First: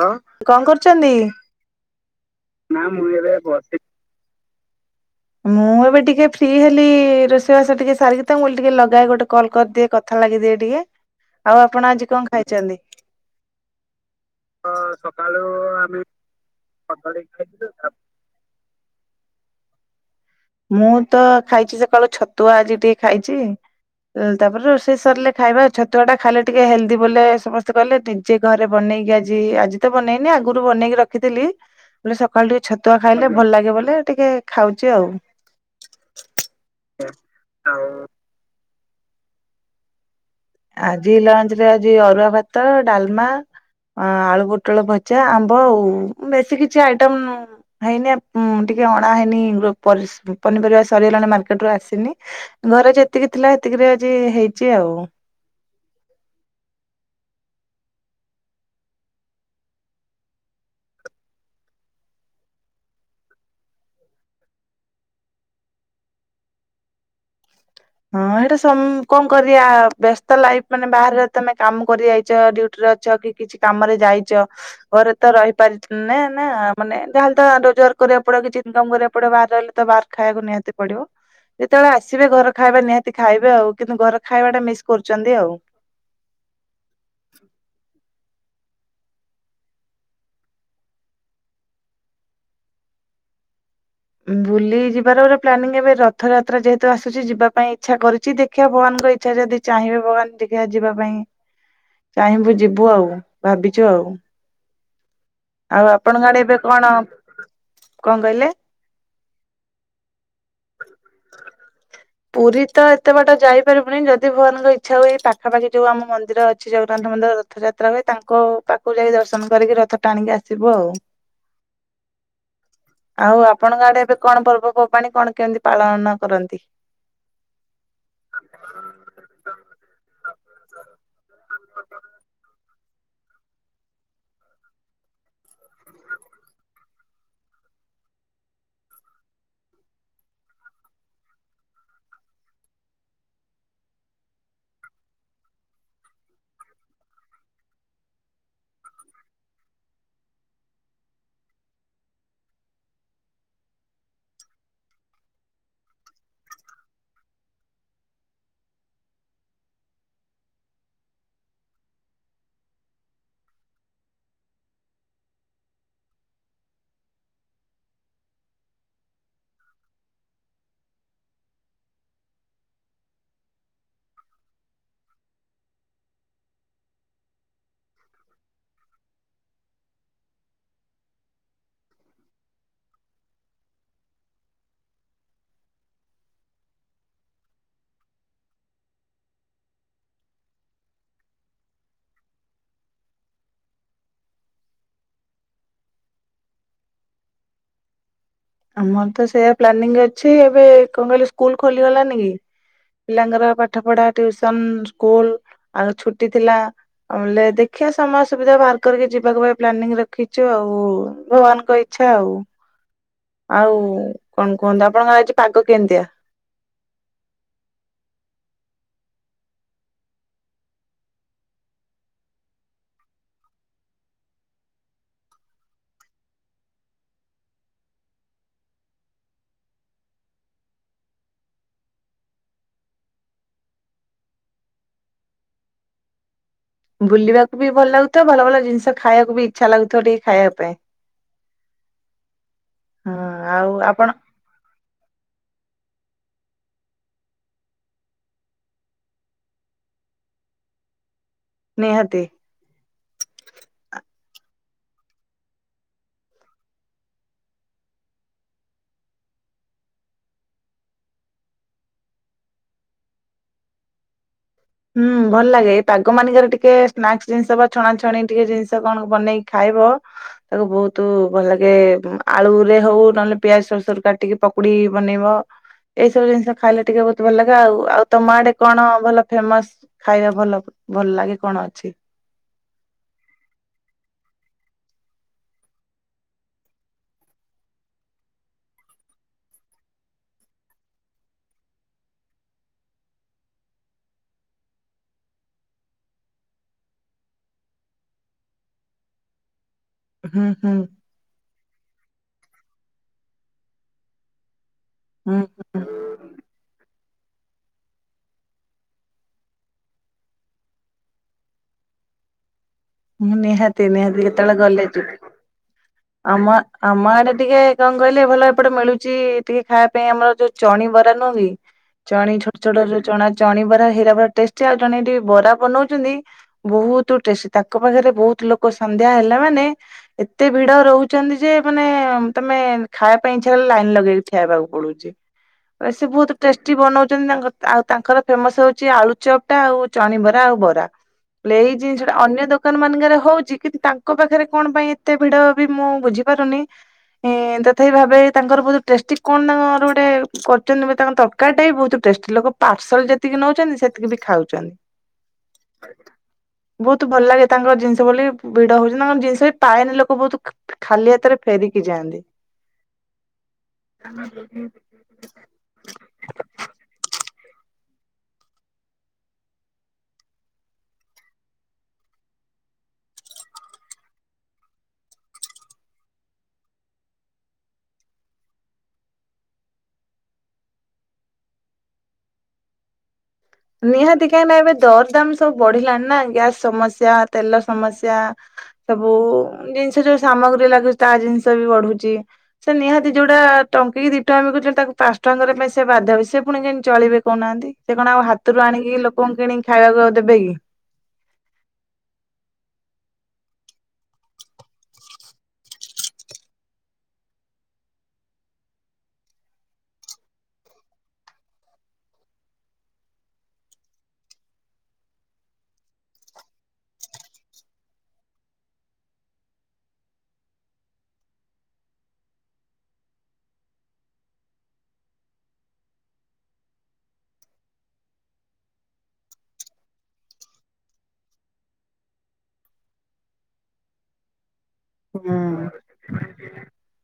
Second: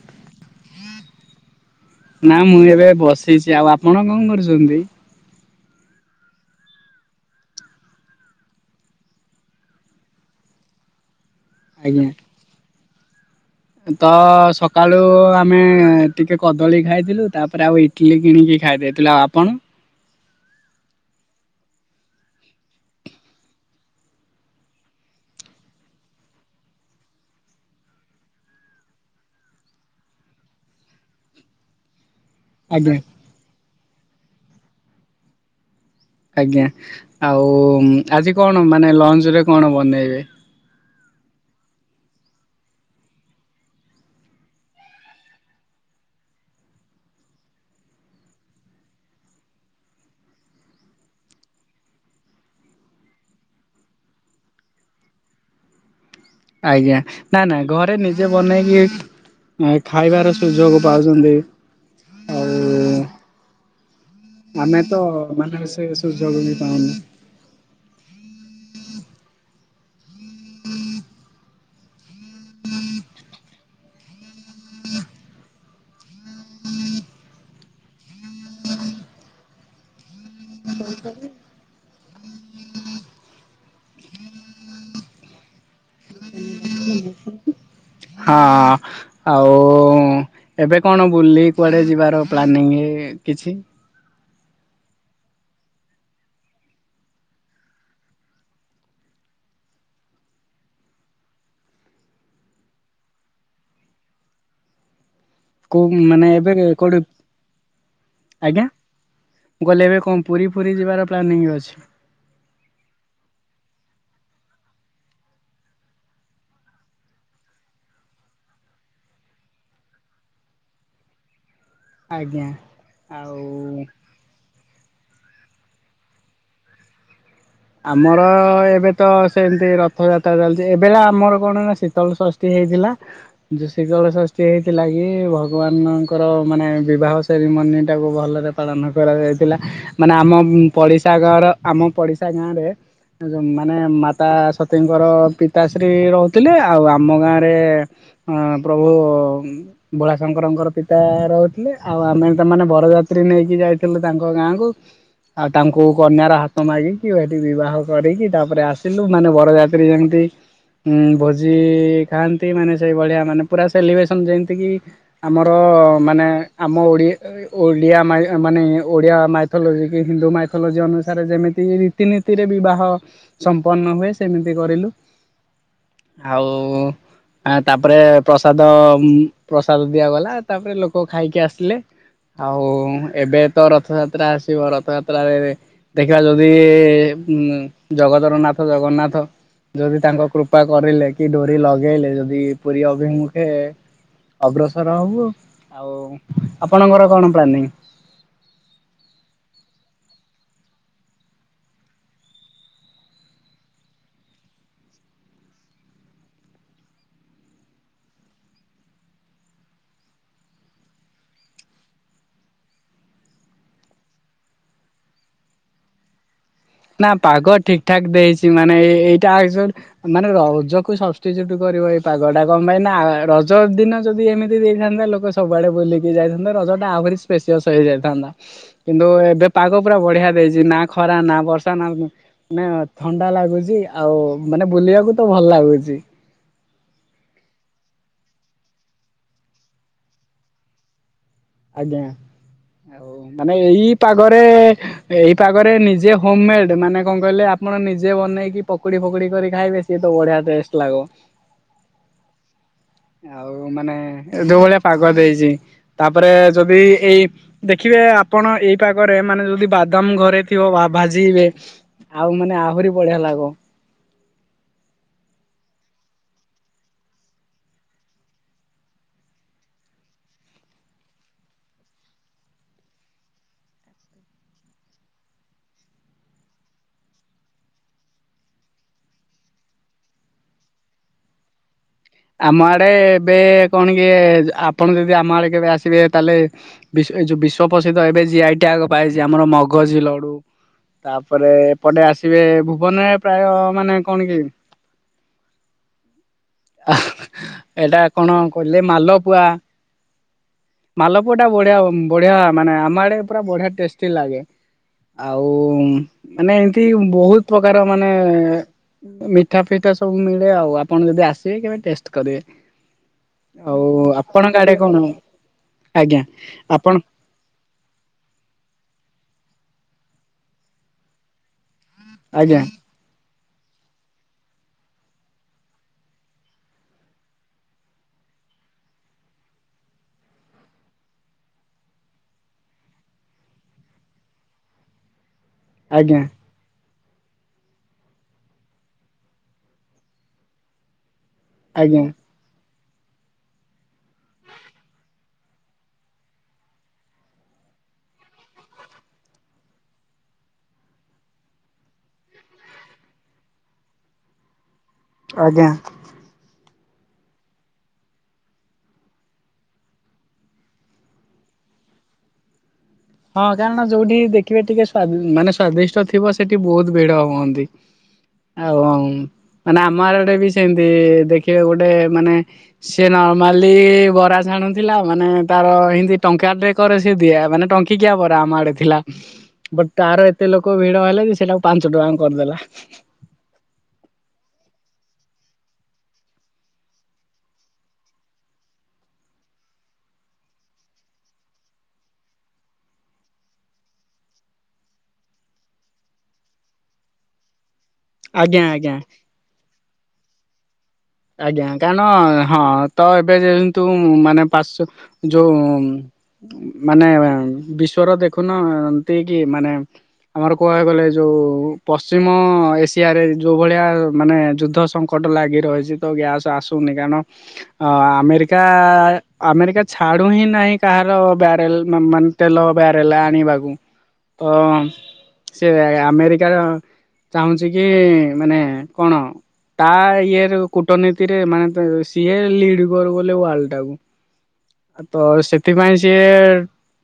ଲୋ। ନା ମୁଁ ଏବେ ବସିଛି ଆଉ ଆପଣ କଣ କରୁଛି। ଛନ୍ତି। ମୁଁ ଏବେ ଟିକେ ଫ୍ରି ହେଲି ରୋଷେଇବାସ ଟିକେ ସାରିକି ତାଙ୍କୁ ଟିକେ ଲଗାଏ ଗୋଟେ କଲ୍ କରିଦିଏ କଥା ଲାଗିଦିଏ ଟିକେ। ଆଉ ଆପଣ ଆଜ୍ଞା ଆଜି କଣ ଖାଇଛନ୍ତି। ତ ସକାଳୁ ଆମେ ଟିକେ କଦଳୀ ଖାଇଥିଲୁ ତାପରେ ଆଉ ଇଟଲିି କିଣିକି ଖାଇ ଦେଇେଇଥିଲୁ ଆଉ ଆପଣ। ମୁଁ ତ ଖାଇଛି ସକାଳୁ ଛତୁଆ ଆଜି ଟିକେ ଖାଇଛି ତାପରେ ରୋଷେଇ ସାରିଲେ ଖାଇବା ଛତୁଆ ଟା ଖାଇଲେ ଟିକେ ହେଲ୍ଦି ବୋ ସମସ୍ତେ କହିଲେ ନିଜେ ଘରେ ବନେଇକି ଆଜି ଆଜି ତ ବନେଇନି ଆଗରୁ ବନେଇକି ରଖିଥିଲି। ବୋଲେ ସକାଳୁ ଟିକେ ଆଜ୍ଞା ଛତୁଆ ଖାଇଲେ ଭଲ ଲାଗେ ବୋଲେ। ଟିକେ ଖାଉଛି ଆଉ। ଆଜ୍ଞା ଆଉ ଆଜି କଣ। ମାନେ ଲଞ୍ଚ ରେ କଣ ବନେଇବେ? ଆଜି ଲଞ୍ଚ ରେ ଆଜି ଅରୁଆ ଭାତ ଡାଲମା ଆଳୁ ପୋଟଳ ଭଜା ଆମ୍ବ ଆଉ ବେଶୀ କିଛି ଆଇଟମ ହେଇନି ଆ ଟିକେ ଅଣା ହେଇନି ପନିପରିବା ସରିଗଲାଣି ମାର୍କେଟରୁୁ ଆସିନି ଘରେ ଯେତିକି ଥିଲା ସେତିକିରେ ଆଜି ହେଇଛି ଆଉ। ଆଜ୍ଞା ନା ନା ଘରେ ନିଜେ ବନେଇକି ଖାଇବାର ସୁଯୋଗ ପାଉଛନ୍ତି ଆଉ ଆମେ ତ ମାନେ ସେ ସୁଯୋଗ ହିଁ ପାଉନୁ। ହଁ ଏଇଟା ସମ୍ କଣ କରିବା ବ୍ୟସ୍ତ ଲାଇଫ ମାନେ ବାହାରେ ତମେ କାମ କରି ଯାଇଛ ଡୁଟି ରେ ଅଛ କି କିଛି କାମରେ ଯାଇଛ ଘରେ ତ ରହିପାରିଛ ନା ମାନେ ଯାହେଲେ ତ ରୋଜୱାର କରିବାକୁ ପଡିବ କିଛି ଇନକମ କରିବାକୁ ପଡିବ ବାହାରେ ରହିଲେ ତ ବାହାର ଖାଇବାକୁ ନିହାତି। [inaudible] କେତେବେଳେ ଆସିବେ ଘର ଖାଇବା ନିହାତି ଖାଇବେ ଆଉ କିନ୍ତୁ ଘର ଖାଇବା ଟା ମିସ୍ କରୁଛନ୍ତି ଆଉ। ହଁ ଆଉ ଏବେ କଣ ବୁଲି କୁଆଡେ ଯିବାର ପ୍ଲାନିଂ କିଛି ବୁଲି ଯିବାର ଗୋଟେ ପ୍ଲାନିଂ ଏବେ ରଥଯାତ୍ରା ଯେହେତୁ ଆସୁଛି ଯିବା ପାଇଁ ଇଚ୍ଛା କରୁଛି ଦେଖିବା ଭଗବାନଙ୍କ ଇଚ୍ଛା ଯଦି ଚାହିଁବେ ଭଗବାନ ଦେଖିବା ଯିବା ପାଇଁ ଚାହିଁବୁ ଯିବୁ ଆଉ ଭାବିଛୁ ଆଉ। ଆଉ କୋଉ ଆପଣଙ୍କ ମାନେ ଆଡେ ଏବେ କଣ କୋଉଠି କଣ କହିଲେ? ଆଜ୍ଞା ମୁଁ ଗଲେ ଏବେ କଣ ପୁରୀ ଫୁରୀ ଯିବାର ପ୍ଲାନିଂ ଅଛି। ପୁରୀ ତ ଏତେ ବାଟ ଯାଇପାରିବୁନି ଯଦି ଭଗବାନଙ୍କ ଇଚ୍ଛା ହୁଏ ପାଖାପାଖି ଯୋଉ ଆମ ମନ୍ଦିର ଅଛି ଜଗନ୍ନାଥ ମନ୍ଦିର ରଥଯାତ୍ରା ହୁଏ ତାଙ୍କ ପାଖକୁ ଯାଇକି ଦର୍ଶନ କରିକି ରଥ ଟାଣିକି ଆସିବୁ ଆଉ। ଆଜ୍ଞା ଆଉ ଆପଣଙ୍କ ଆଡେ ଏବେ କଣ ପର୍ବ ପର୍ବ ପର୍ବାଣୀ କଣ କେମିତି ପାଳନ କରନ୍ତି? ଆମର ଏବେ ତ ସେମିତି ରଥଯାତ୍ ରା ଚାଲିଚି ଏବେ ଆମର କଣ ନା ଶୀତଳ ଷଷ୍ଠୀ ହେଇଥ୍ ଥିଲା ଯୋ ଶୀତଳ ଷଷ୍ଠୀ ହେଇଥିଲା କି ଭଗବାନଙ୍କର ମାନେ ବିବାହ ସେରିମନି ଟାକୁ ଭଲରେ ପାଳନ କରାଯାଇଥିଲା ମାନେ ଆମ ପଡିଶା ଘର ଆମ ପଡିଶା ଶା ଗାଁରେ ମାନେ ମାତା ସତୀଙ୍କର ପିତାଶ୍ରୀ ରହୁଥିଲେ ଆଉ ଆମ ଗାଁରେ ପ୍ରଭୁ ଭୋଳାଶଙ୍କରଙ୍କର ପିତା ରହୁଥିଲେ ଆଉ ଆମେ ସେମାନେ ବରଯାତ୍ରୀ ନେଇକି ଯାଇଥିଲୁ ତାଙ୍କ ଗାଁକୁ ଆଉ ତାଙ୍କୁ କନ୍ୟାର ହାତ ମାଗି କି ଏଠି ବିବାହ କରିକି ତାପରେ ଆସିଲୁ ମାନେ ବରଯାତ୍ରୀ ଯେମିତି ଭୋଜି ଖାଆନ୍ତି ମାନେ ସେଇଭଳିଆ ମାନେ ପୁରା ସେଲିବ୍ରେସନ୍ ଯେମିତିକି ଆମର ମାନେ ଆମ ଓଡ଼ି ଓଡ଼ିଆ ମାନେ ଓଡ଼ିଆ ମାଇଥୋଲୋଜି କି ହିନ୍ଦୁ ମାଇଥୋଲୋଜି ଅନୁସାରେ ଯେମିତି ରୀତିନୀତିରେ ବିବାହ ସମ୍ପନ୍ନ ହୁଏ ସେମିତି କରିଲୁ। ଆଉ ତାପରେ ପ୍ରସାଦ ପ୍ରସାଦ ଦିଆଗଲା ତାପରେ ଲୋକ ଖାଇକି ଆସିଲେ ଆଉ ଏବେ ତ ରଥଯାତ୍ରା ଆସିବ ରଥଯାତ୍ରାରେ ଦେଖିବା ଯଦି ଉ ଜଗତର ନାଥ ଜଗନ୍ନାଥ ଯଦି ତାଙ୍କ କୃପା କରିଲେ କି ଡୋରି ଲଗେଇଲେ ଯଦି ପୁରୀ ଅଭିମୁଖେ ଅଗ୍ରସର ହବୁ। ଆଉ ଆପଣଙ୍କର କଣ ପ୍ଲାନିଂ? ଆମର ତ ସେଇଆ ପ୍ଲାନିଂ ଅଛି ଏବେ କଣ କହିଲେ ସ୍କୁଲ ଖୋଲିଗଲାନି କି ପିଲାଙ୍କର ପାଠ ପଢ଼ା ଟିଉସନ୍ ସ୍କୁଲ ଆଉ ଛୁଟି ଥିଲା ଆଉ ବଲେ ଦେଖିବା ସମୟ ସୁବିଧା ବାହାର କରିକି ଯିବାକୁ ପାଇଁ ପ୍ଲାନିଂ ରଖିଛୁ ଆଉ ଭଗବାନଙ୍କ ଇଚ୍ଛା ଆଉ ଆଉ କଣ କୁହନ୍ତୁ ଆପଣଙ୍କର ଆଜି ପାଗ କେମିତିଆ? ନା ପାଗ ଠିକ୍ ଠାକ୍ ଦେଇଛି ମାନେ ଏଇଟା ଏକ୍ଚୁଏଲ ମାନେ ରଜକୁ ସବଷ୍ଟିଚୁଟ୍ କରିବ ଏଇ ପାଗ ଟା କଣ ପାଇଁ ନା ରଜ ଦିନ ଯଦି ଏମିତି ଦେଇଥାନ୍ତା ଲୋକ ସବୁଆଡେ ବୁଲିକି ଯାଇଥାନ୍ତେ ରଜ ଟା ଆହୁରି ସ୍ପେସିଅସ୍ ହେଇଯାଇଥାନ୍ତା କିନ୍ତୁ ଏବେ ପାଗ ପୁରା ବଢିଆ ଦେଇଛି ନା ଖରା ନା ବର୍ଷା [unintelligible] ମାନେ ଥଣ୍ଡା ଲାଗୁଛି ଆଉ ମାନେ ବୁଲିବାକୁ ତ ଭଲ ଲାଗୁଛି। ବୁଲିବାକୁ ବି ଭଲ ଲାଗୁଥିବ ଭଲ ଭଲ ଜିନିଷ ଖାଇବାକୁ ବି ଇଚ୍ଛା ଲାଗୁଥିବ ଟିକେ ଖାଇବା ପାଇଁ। ଆଜ୍ଞା ଆଉ ହଁ ମାନେ ଆଉ ଏଇ ଆପଣ ପାଗରେ ଏଇ ପାଗରେ ନିଜେ ହୋମ୍ ମେଡ୍ ମାନେ କଣ କହିଲେ ଆପଣ ନିଜେ ବନେଇକି ପକୁଡି ଫକୁଡି କରି ଖାଇବେ ସିଏ ତ ବଢିଆ ଟେଷ୍ଟ ଲାଗବ। ନିହାତି। ଆଉ ମାନେ ଏ ଯୋଉ ଭଳିଆ ପାଗ ଦେଇଛି ତାପ ତାପରେ ଯଦି ଏଇ ଦେଖିବେ ଆପଣ ଏଇ ପାଗରେ ମାନେ ଯଦି ବାଦାମ ଘରେ ଥିବ ବା ଭାଜିିବେ ଆଉ ମାନେ ଆହୁରି ବଢିଆ ଲାଗବ। ହୁଁ ଭଲ ଲାଗେ ଏଇ ପାଗ ମାନଙ୍କରେ ଟିକେ ସ୍ନାକସ୍ ଜିନିଷ ବା ଛଣା ଛଣି ଟିକେ ଜିନିଷ କଣ ବନେଇକି ଖାଇବ ତାକୁ ବହୁତ ଭଲ ଲାଗେ ଆଳୁରେ ହଉ ନହେଲେ ପିଆଜ ସରସୁର କାଟିକି ପକୁଡି ବନେଇବ ଏଇ ସବୁ ଜିନିଷ ଖାଇଲେ ଟିକେ ବହୁତ ଭଲ ଲାଗେ ଆଉ ଆଉ ତମ ଆଡେ କଣ ଭଲ ଫେମସ୍ ଖାଇବା ଭଲ ଭଲ୍ ଲାଗେ କଣ ଅଛି? ଆମ ଆଡେ ଏବେ କଣ କି ଆପଣ ଯଦି ଆମ ଆଡେ କେବେ ଆସିବେ ତାହେଲେ ଏ ଯୋଉ ବିଶ୍ଵ ପ୍ରସିଦ୍ଧ ଏବେ ଜିଆଇ ଟିଆଗ ପାଇଛି ଆମର ମଗଜି ଲଡୁ ତାପରେ ଏପଟେ ଆସିବେ ଭୁବନରେ ପ୍ରାୟ ମାନେ କଣ କି ଆ ଏଇଟା କଣ କହିଲେ ମାଲପୁଆ ହୁଁ ହୁଁ। ମାଲପୁଆ ଟା ବଢିଆ ବଢିଆ ମାନେ ଆମ ପୁରା ବଢିଆ ଟେଷ୍ଟି ଲାଗେ। ହୁଁ ଆଉ ମାନେ ଏମତି ବହୁତ ପ୍ରକାର ମାନେ ମିଠା ଫିଠା ସବୁ ମିଳେ ଆଉ ଆପଣ ଯଦି ଆସି ବେ କେବେ ଟେଷ୍ଟ କରିବେ। ମୁଁ ଆଉ ନିହାତି ନିହାତି କେତେବେଳେ ଆପଣଙ୍କ ଆଡେ ଗଲେ କଣ ଯିବି ଆଜ୍ଞା ଆମ ଆପଣ ଆମ ଆଡେ ଟିକେ କଣ କହିଲେ ଭଲ ଏପଟେ ମିଳୁ ଚି ଟିକେ ଖାଇବା ପାଇଁ ଆମର ଯୋଉ ଚଣି ବରା ନୁହେଁ କି? ଚଣି ଛୋଟ ଆଜ୍ଞା ଛୋଟ ଯୋଉ ଚଣା ଚଣି ବରା ହୀରା ବରା ଟେଷ୍ଟି ଆଉ ଜଣେ ଏଠି ବରା ବନଉଛନ୍ତି ବହୁତ୍ ଟେସ୍ ତାଙ୍କ ପାଖରେ ବହୁତ ଲୋକ ସନ୍ଧ୍ୟା ହେଲା ମାନେ ଏତେ ଭିଡ ରହୁଛନ୍ତି ଯେ ମାନେ ତମେ ଖାଇବା ପାଇଁ ଇଛା କଲେ ଲାଇନ ଲଗେଇକି ଠିଆହେବାକୁ ପଡୁଚି। ଏ ସେ ଆଜ୍ଞା ବହୁତ ଟେଷ୍ଟି ବନଉ ଆଉ ତାଙ୍କର ଫେମସ୍ ହଉଛି ଆଳୁଚପ ଟା ଆଉ ଚଣିବରା ଆଉ ବରା। ଲେ ଏଇ ଆଜ୍ଞା ଜିନିଷଟା ଅନ୍ୟ ଦୋକାନ ମାନଙ୍କରେ ହଉଛି କିନ୍ତୁ ତାଙ୍କ ପାଖରେ କଣ ପାଇଁ ଏତେ ଭିଡ ବି ମୁଁ ବୁଝି ପାରୁନି ଇଁ ତଥାପି ଭାବେ ତାଙ୍କର ବହୁତ ଟେଷ୍ଟି କଣ ତାଙ୍କର ଗୋଟେ କରୁଛନ୍ତି ତାଙ୍କ ତରକାରୀ ଟା ବି ବହୁତ ଟେଷ୍ଟି ପାର୍ସଲ୍ ଯେତିକି ନଉଛନ୍ତି ସେତିକି ବି ଖାଉଛନ୍ତି। ଆଜ୍ଞା। ବହୁତୁ ଭଲ ଲାଗେ ତାଙ୍କର ଜିନିଷ ବୋଲି ଭିଡ ହଉଛି ତାଙ୍କର ଜିନିଷ ବି ପାଏନି ଲୋକ ବହୁତ ଖାଲି ହାତରେ ଫେରିକି ଯାଆନ୍ତି। ହଁ କାରଣ ଯୋଉଠି ଦେଖିବେ ଟିକେ ସ୍ଵ ମାନେ ସ୍ଵାଦିଷ୍ଟ ଥିବ ସେଠି ବହୁତ ଭିଡ ହୁଅନ୍ତି। ଆଉ ମାନେ ଆମ ଆଡେ ବି ସେମିତି ଦେଖିବେ ଗୋଟେ ମାନେ ସି ନର୍ମାଲି ବରା ଛାଣୁଥିଲା ମାନେ ତାର ଏମିତି ଟଙ୍କା ଟେ କରେ ସେ ଦିଆ ମାନେଙ୍କ ଟଙ୍କିକିଆ ବରା ଆମ ଆଡେ ଥିଲା ବଟ ତାର ଏତେ ଲୋକ ଭିଡ ହେଲେ ଯେ ସେଟାକୁ ପାଞ୍ଚ ଟଙ୍କା କରିଦେଲା। ନିହାତି କାହିଁି ନା ଏବେ ଦର ଦାମ ସବୁ ବଢିଲାଣି ନା ଗ୍ୟାସ ସମସ୍ୟା ତେଲ ସମସ୍ୟ ସବୁ ଜିନିଷ ଯୋଉ ସାମଗ୍ରୀ ଲାଗୁଛି ତା ଜିନିଷ ବି ବଢୁଛି ସେ ନିହାତି ଯୋଉଟା ଟଙ୍କିି ଦି ଟଙ୍କା ବିକୁଛି ତାକୁ ପାଞ୍ଚ ଟଙ୍କା ପାଇଁ ସେ ବାଧ୍ୟଧ ହେବ ସେ ପୁଣି କେହିକ ଚଳିବେ କହୁନାହାନ୍ତି ସେ କଣ ପିତରୁ ଆଜ୍ଞା ଆଜ୍ଞା। ଆଣିକି ଲୋକଙ୍କୁ କିଣିକି ଖାଇବାକୁ ଦେବେ କିି। ଆଜ୍ଞା କାରଣ ହଁ ତ ଏବେ ଯେହେତୁ ମାନେ ପା ଯୋଉ ମାନେ ବିଶ୍ଵର ଦେଖୁନ ଏମତି କି ମାନେ ଆମର କୁହା ହେଇଗଲେ ଯୋଉ ପଶ୍ଚିମ ଏସିଆରେ ଯୋଉ ଭଳିଆ ମାନେ ଯୁଦ୍ଧ ସଙ୍କଟ ଲାଗି ରହିଛି ତ ଗ୍ୟାସ୍ ଆସୁନି କାରଣ ଆମେରିକା ଆମେରିକା ଛାଡୁ ହିଁ ନାହିଁ କାହାର ବ୍ୟାରେଲ ମାନେ ତେଲ ବ୍ୟାରେଲ ଆଣିବାକୁ ତ ସେ ଆମେରିକାର ଚାହୁଁଛି କି ମାନେ କଣ ତା ଇଏ ର କୂଟନୀତିରେ ମାନେ ସିଏ ଲିଡ କର ଗଲେ ୱାର୍ଲ ଟାକୁ‌। ତ ହୁଁ ସେଥିପାଇଁ ସିଏ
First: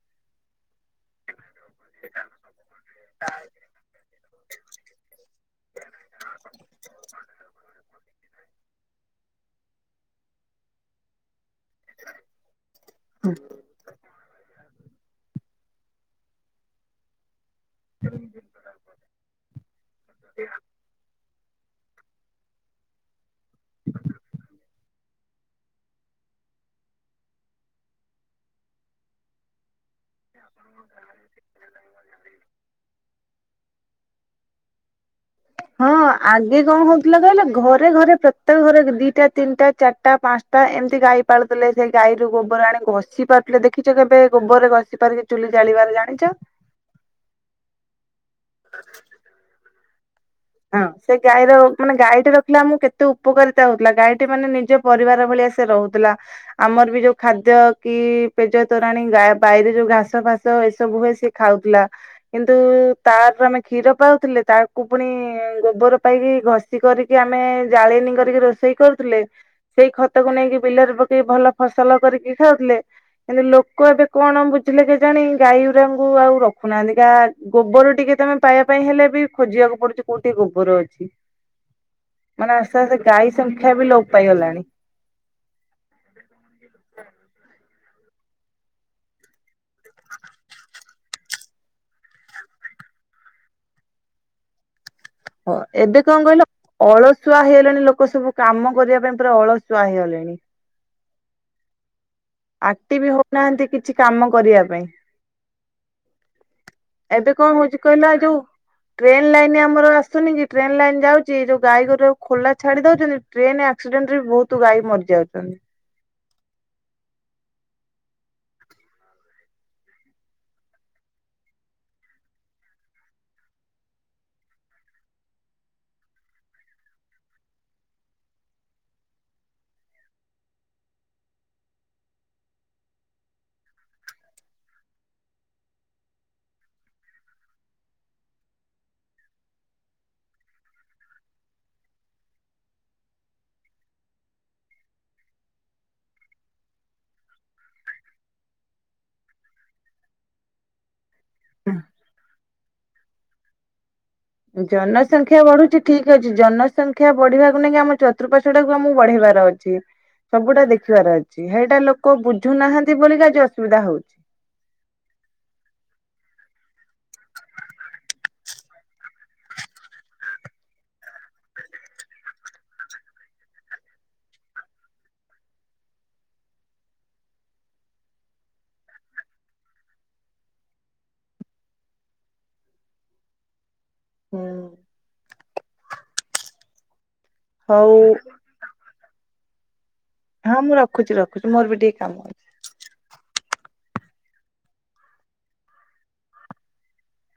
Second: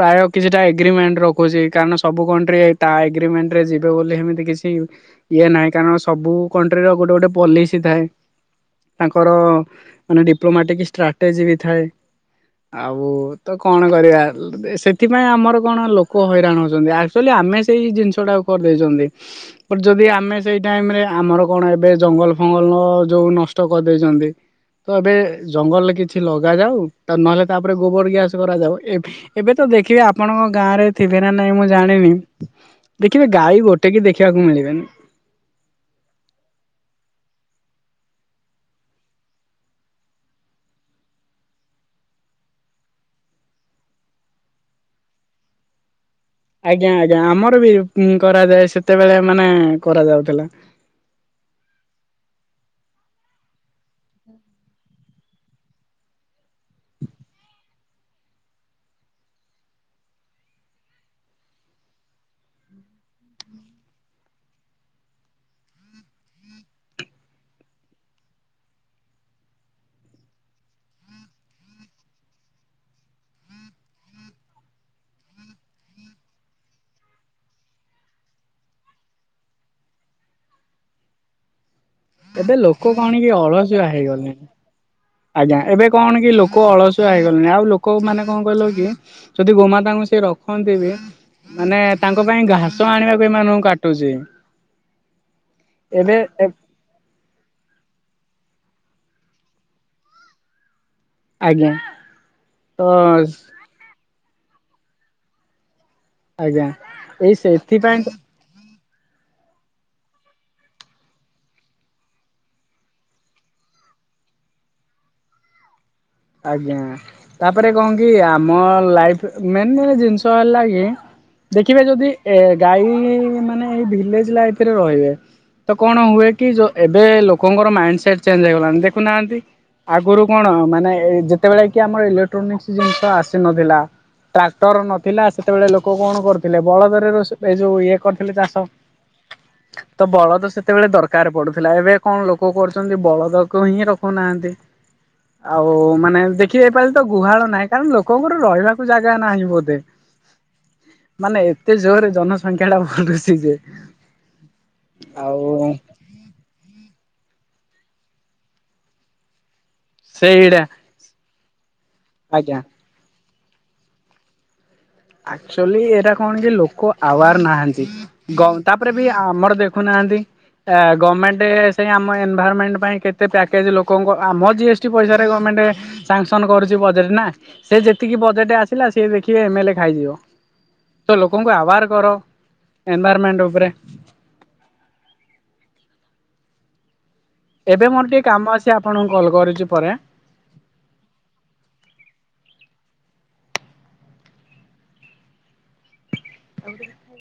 ପ୍ରାୟ କିଛିଟା ଏଗ୍ରିମେଣ୍ଟ ରଖୁଛି କାରଣ ସବୁ କଣ୍ଟ୍ରି ତା ଏଗ୍ରିମେଣ୍ଟରେ ଯିବେ ବୋଲି ସେମିତି କିଛି ଇଏ ନାହିଁ କାରଣ ସବୁ କଣ୍ଟ୍ରି ର ଗୋଟେ ଗୋଟେ ପଲିସି ଥାଏ। ତାଙ୍କର ମାନେ ଡିପ୍ଲୋମାଟିକ ଷ୍ଟ୍ରାଟେଜି ବି ଥାଏ ଆଉ ତ କଣ କରିବା ସେଥିପାଇଁ ଆମର କଣ ଲୋକ ହଇରାଣ ହଉଛନ୍ତି ଆକ୍ଚୁଆଲି ଆମେ ସେଇ ଜିନିଷ ଟା କରିଦେଇଛନ୍ତି ବଟ ଯଦି ଆମେ ସେଇ ଟାଇମରେ ଆମର କଣ ଏବେ ଜଙ୍ଗଲ ଫଙ୍ଗଲ ଯୋଉ ନଷ୍ଟ କରିଦେଇଛନ୍ତି ତ ଏବେ ଜଙ୍ଗଲରେ କିଛି ଲଗାଯାଉ ନହେଲେ ତାପରେ ଗୋବର ଗ୍ୟାସ କରାଯାଉ ଏବେ ତ ଦେଖିବେ ଆପଣଙ୍କ ଗାଁ ରେ ଥିବେ ନା ନାଇଁ ମୁଁ ଜାଣିନି କେବେ ଗାଈ ଗୋଟେ କି ଦେଖିବାକୁ ମିଳିବେନି। ହଁ ଆଗେ କଣ ହଉଥିଲା କହିଲା ଘରେ ଘରେ ପ୍ରତ୍ୟେକ ଘରେ ଦିଟା ତିନିଟା ଚାରିଟା ପାଞ୍ଚଟା ଏମିତି ଗାଈ ପାଳୁଥିଲେ ସେଇ ଗାଈରୁ ଗୋବର ଆଣି ଘଷି ପାରୁଥିଲେ ଦେଖିଛ କେବେ ଗୋବରରେ ଘଷି ପାରିକି ଚୁଲି ଜାଳିବାରେ ଜାଣି ଆଜ୍ଞା ଆଜ୍ଞା ଆମର ବି କରାଯାଏ ସେତେବେଳେ ମାନେ କରାଯାଉଛି ହ ସେ ଗାଈର ମାନେ ଗାଈଟି ର ଥିଲା ମୁଁ କେତେ ଉପକାରିତା ହଉଥିଲା ଗାଈଟି ମାନେ ନିଜ ପରିବାର ଭଳିଆସ ରହୁଥିଲା ଆମର ବି ଯୋଉ ଖାଦ୍ୟ କି ପେଜ ତୋରାଣି ଗା ବାଇରେ ଯୋଉ ଘାସ ଫାସ ଏସବୁ ହୁଏ ସିଏ ଖାଉଥିଲା କିନ୍ତୁ ତାର ଆମେ କ୍ଷୀର ପାଉଥିଲେ ତାକୁ ପୁଣି ଗୋବର ପାଇକି ଘଷି କରିକି ଆମେ ଜାଳିନୀ କରିକି ରୋଷେଇ କରୁଥିଲେ ସେଇ ଖତକୁ ନେଇକି ବିଲରେ ପକେଇକି ଭଲ ଫସଲ କରିକି ଖାଉଥିଲେ କିନ୍ତୁ ଲୋକ ଏବେ କଣ ବୁଝିଲେ କି ଜାଣି ଗାଈଗୁରାଙ୍କୁ ଆଉ ରଖୁନାହାନ୍ତି କ ଗୋବର ଟିକେ ତମେ ପାଇବା ପାଇଁ ହେଲେ ବି ଖୋଜିବାକୁ ପଡୁଛି କୋଉଠି ଗୋବର ଅଛି। ଏବେ ମାନେ ଆସ୍ତେ ଲୋକ ଆସ୍ତେ କଣ କି ଗାଈ ସଂଖ୍ୟା ଅଳସୁଆ ବି ଲୋପ ହେଇଗଲେଣି ପାଇଗଲାଣି। ଆଜ୍ଞା ଏବେ କଣ କି ଲୋକ ଅଳସୁଆ ହେଇଗଲେଣି ଆଉ ଲୋକ ମାନେ କଣ କହିଲ କି ଯଦି ଗୋମାତାଙ୍କୁ ସେ ରଖନ୍ତି ବି ମାନେ ତାଙ୍କ ପାଇଁ ଘାସ ଆଣିବାକୁ ଏମାନାନଙ୍କୁ କାଟୁଚି। ହଁ ଏବେ କଣ କହିଲ ଅଳସୁଆ ହେଇଗଲାଣି ଲୋକ ସବୁ କାମ କରିବା ପାଇଁ ପୁରା ଅଳସୁଆ ହେଇଗଲେଣି। ଆଜ୍ଞା। ତ ଆକ୍ଟିଭ ବି ହଉନାହାନ୍ତି କିଛି। କାମ କରିବା ପାଇଁ। ଆଜ୍ଞା ଏବେ ଏଇ କଣ ହଉଛି ସେଥିପାଇଁ ତ କହିଲା ଯୋଉ ଟ୍ରେନ ଲାଇନ୍ ଆମର ଆସୁନି କି ଟ୍ରେନ୍ ଲାଇନ୍ ଯାଉଛି ଯୋଉ ଗାଈ ଘୋର ଖୋଲା ଛାଡି ଦଉଛନ୍ତି ଟ୍ରେନ ଆକ୍ସିଡେଣ୍ଟ ରେ ବି ବହୁତ ଗାଈ ମରି ଯାଉଛନ୍ତି। ଆଜ୍ଞା ତାପରେ କଣ କି ଆମ ଲାଇଫ ମେନ୍ ଜିନିଷ ହେଲା କି ଦେଖିବେ ଯଦି ଏ ଗାଈ ମାନେ ଏଇ ଭିଲେଜ ଲାଇଫରେ ରହିବେ ତ କଣ ହୁଏ କି ଏବେ ଲୋକଙ୍କର ମାଇଣ୍ଡ ସେଟ ଚେଞ୍ଜ ହେଇଗଲାଣି ଦେଖୁନାହାନ୍ତି ଆଗରୁ କଣ ମାନେ ଏ ଯେତେବେଳେ କି ଆମର ଇଲେକ୍ଟ୍ରୋନିକ୍ସ ଜିନିଷ ଆସିନଥିଲା ଟ୍ରାକ୍ଟର ନଥିଲା ସେତେବେଳେ ଲୋକ କଣ କରୁଥିଲେ ବଳଦରେ ରୋଷେଇ ଯୋଉ ଇଏ କରିଥିଲେ ଚାଷ ତ ବଳଦ ସେତେବେଳେ ଦରକାର ପଡୁଥିଲା ଏବେ କଣ ଲୋକ କରୁଛନ୍ତି ବଳଦକୁ ହିଁ ରଖୁନାହାନ୍ତି ଆଉ। ଓ ମାନେ ଦେଖିବେ ତ ଏବେ ଗୁହାଳ ନାହିଁ କାରଣ ଲୋକଙ୍କର ରହିବାକୁ ଜାଗା ନାହିଁ ବୋଧେ। ମାନେ ଏତେ ଜୋରରେ ଜନ ସଂଖ୍ୟା ଟା ବଢୁଛି ସି ଯେ। ଜନସଂଖ୍ୟା ଆଉ ବଢୁଛି ଠିକ ଅଛି ଜନସଂଖ୍ୟା। ଶିକ୍ଷା ବଢିବାକୁ ନେଇକି ଆମ ଚତୃପାଶ୍ୱ ଟାକୁ ଆମକୁ ବଢ଼େଇବାର ଅଛି। ସେଇଟା ସବୁଟା ଦେଖିବାର ଅଛି। ସେଇଟା ଲୋକ କୋଉ ଆଜ୍ଞା ବୁଝୁନାହାନ୍ତି ବୋଲିିକା ଯୋ ଅସୁବିଧା ହଉଛି। ଆଚ୍ୟୁଆଲି ଏଇଟା କଣ କି ଲୋକ ଆୱାର ନାହାନ୍ତି ଗ ତାପରେ ବି ଆମର ଦେଖୁନାହାନ୍ତି ଗମେଣ୍ଟ ସେଇ ଆମ ଏନଭାଇରମେଣ୍ଟ ପାଇଁ କେତେ ପ୍ୟାକେଜ ଲୋକଙ୍କ ଆମ ଜିଏସ୍ ଟି ପଇସାରେ ଗମେଣ୍ଟ ସାଙ୍ଗସନ କରୁଛି ବଜେଟ ନା ସେ ଯେତିକି ବଜେଟ୍ ଆସିଲା ସି ଦେଖି ଏମଲେ। ଖାଇଯିବ ତ ଲୋକଙ୍କୁ ଆୱାର କର ଏନଭାରମେଣ୍ଟ ଉପରେ। ହୁଁ। ଏବେ ହଉ ମୋର ଟିକେ କାମ ଆଛି ଆପଣଙ୍କୁ କଲ୍ କରୁଛି। କରୁଛି ପରେ। ହଁ ମୁଁ ରଖୁଛି ରଖୁଛି ମୋର ବି ଟିକେ କାମ ଅଛି। ଆଉ।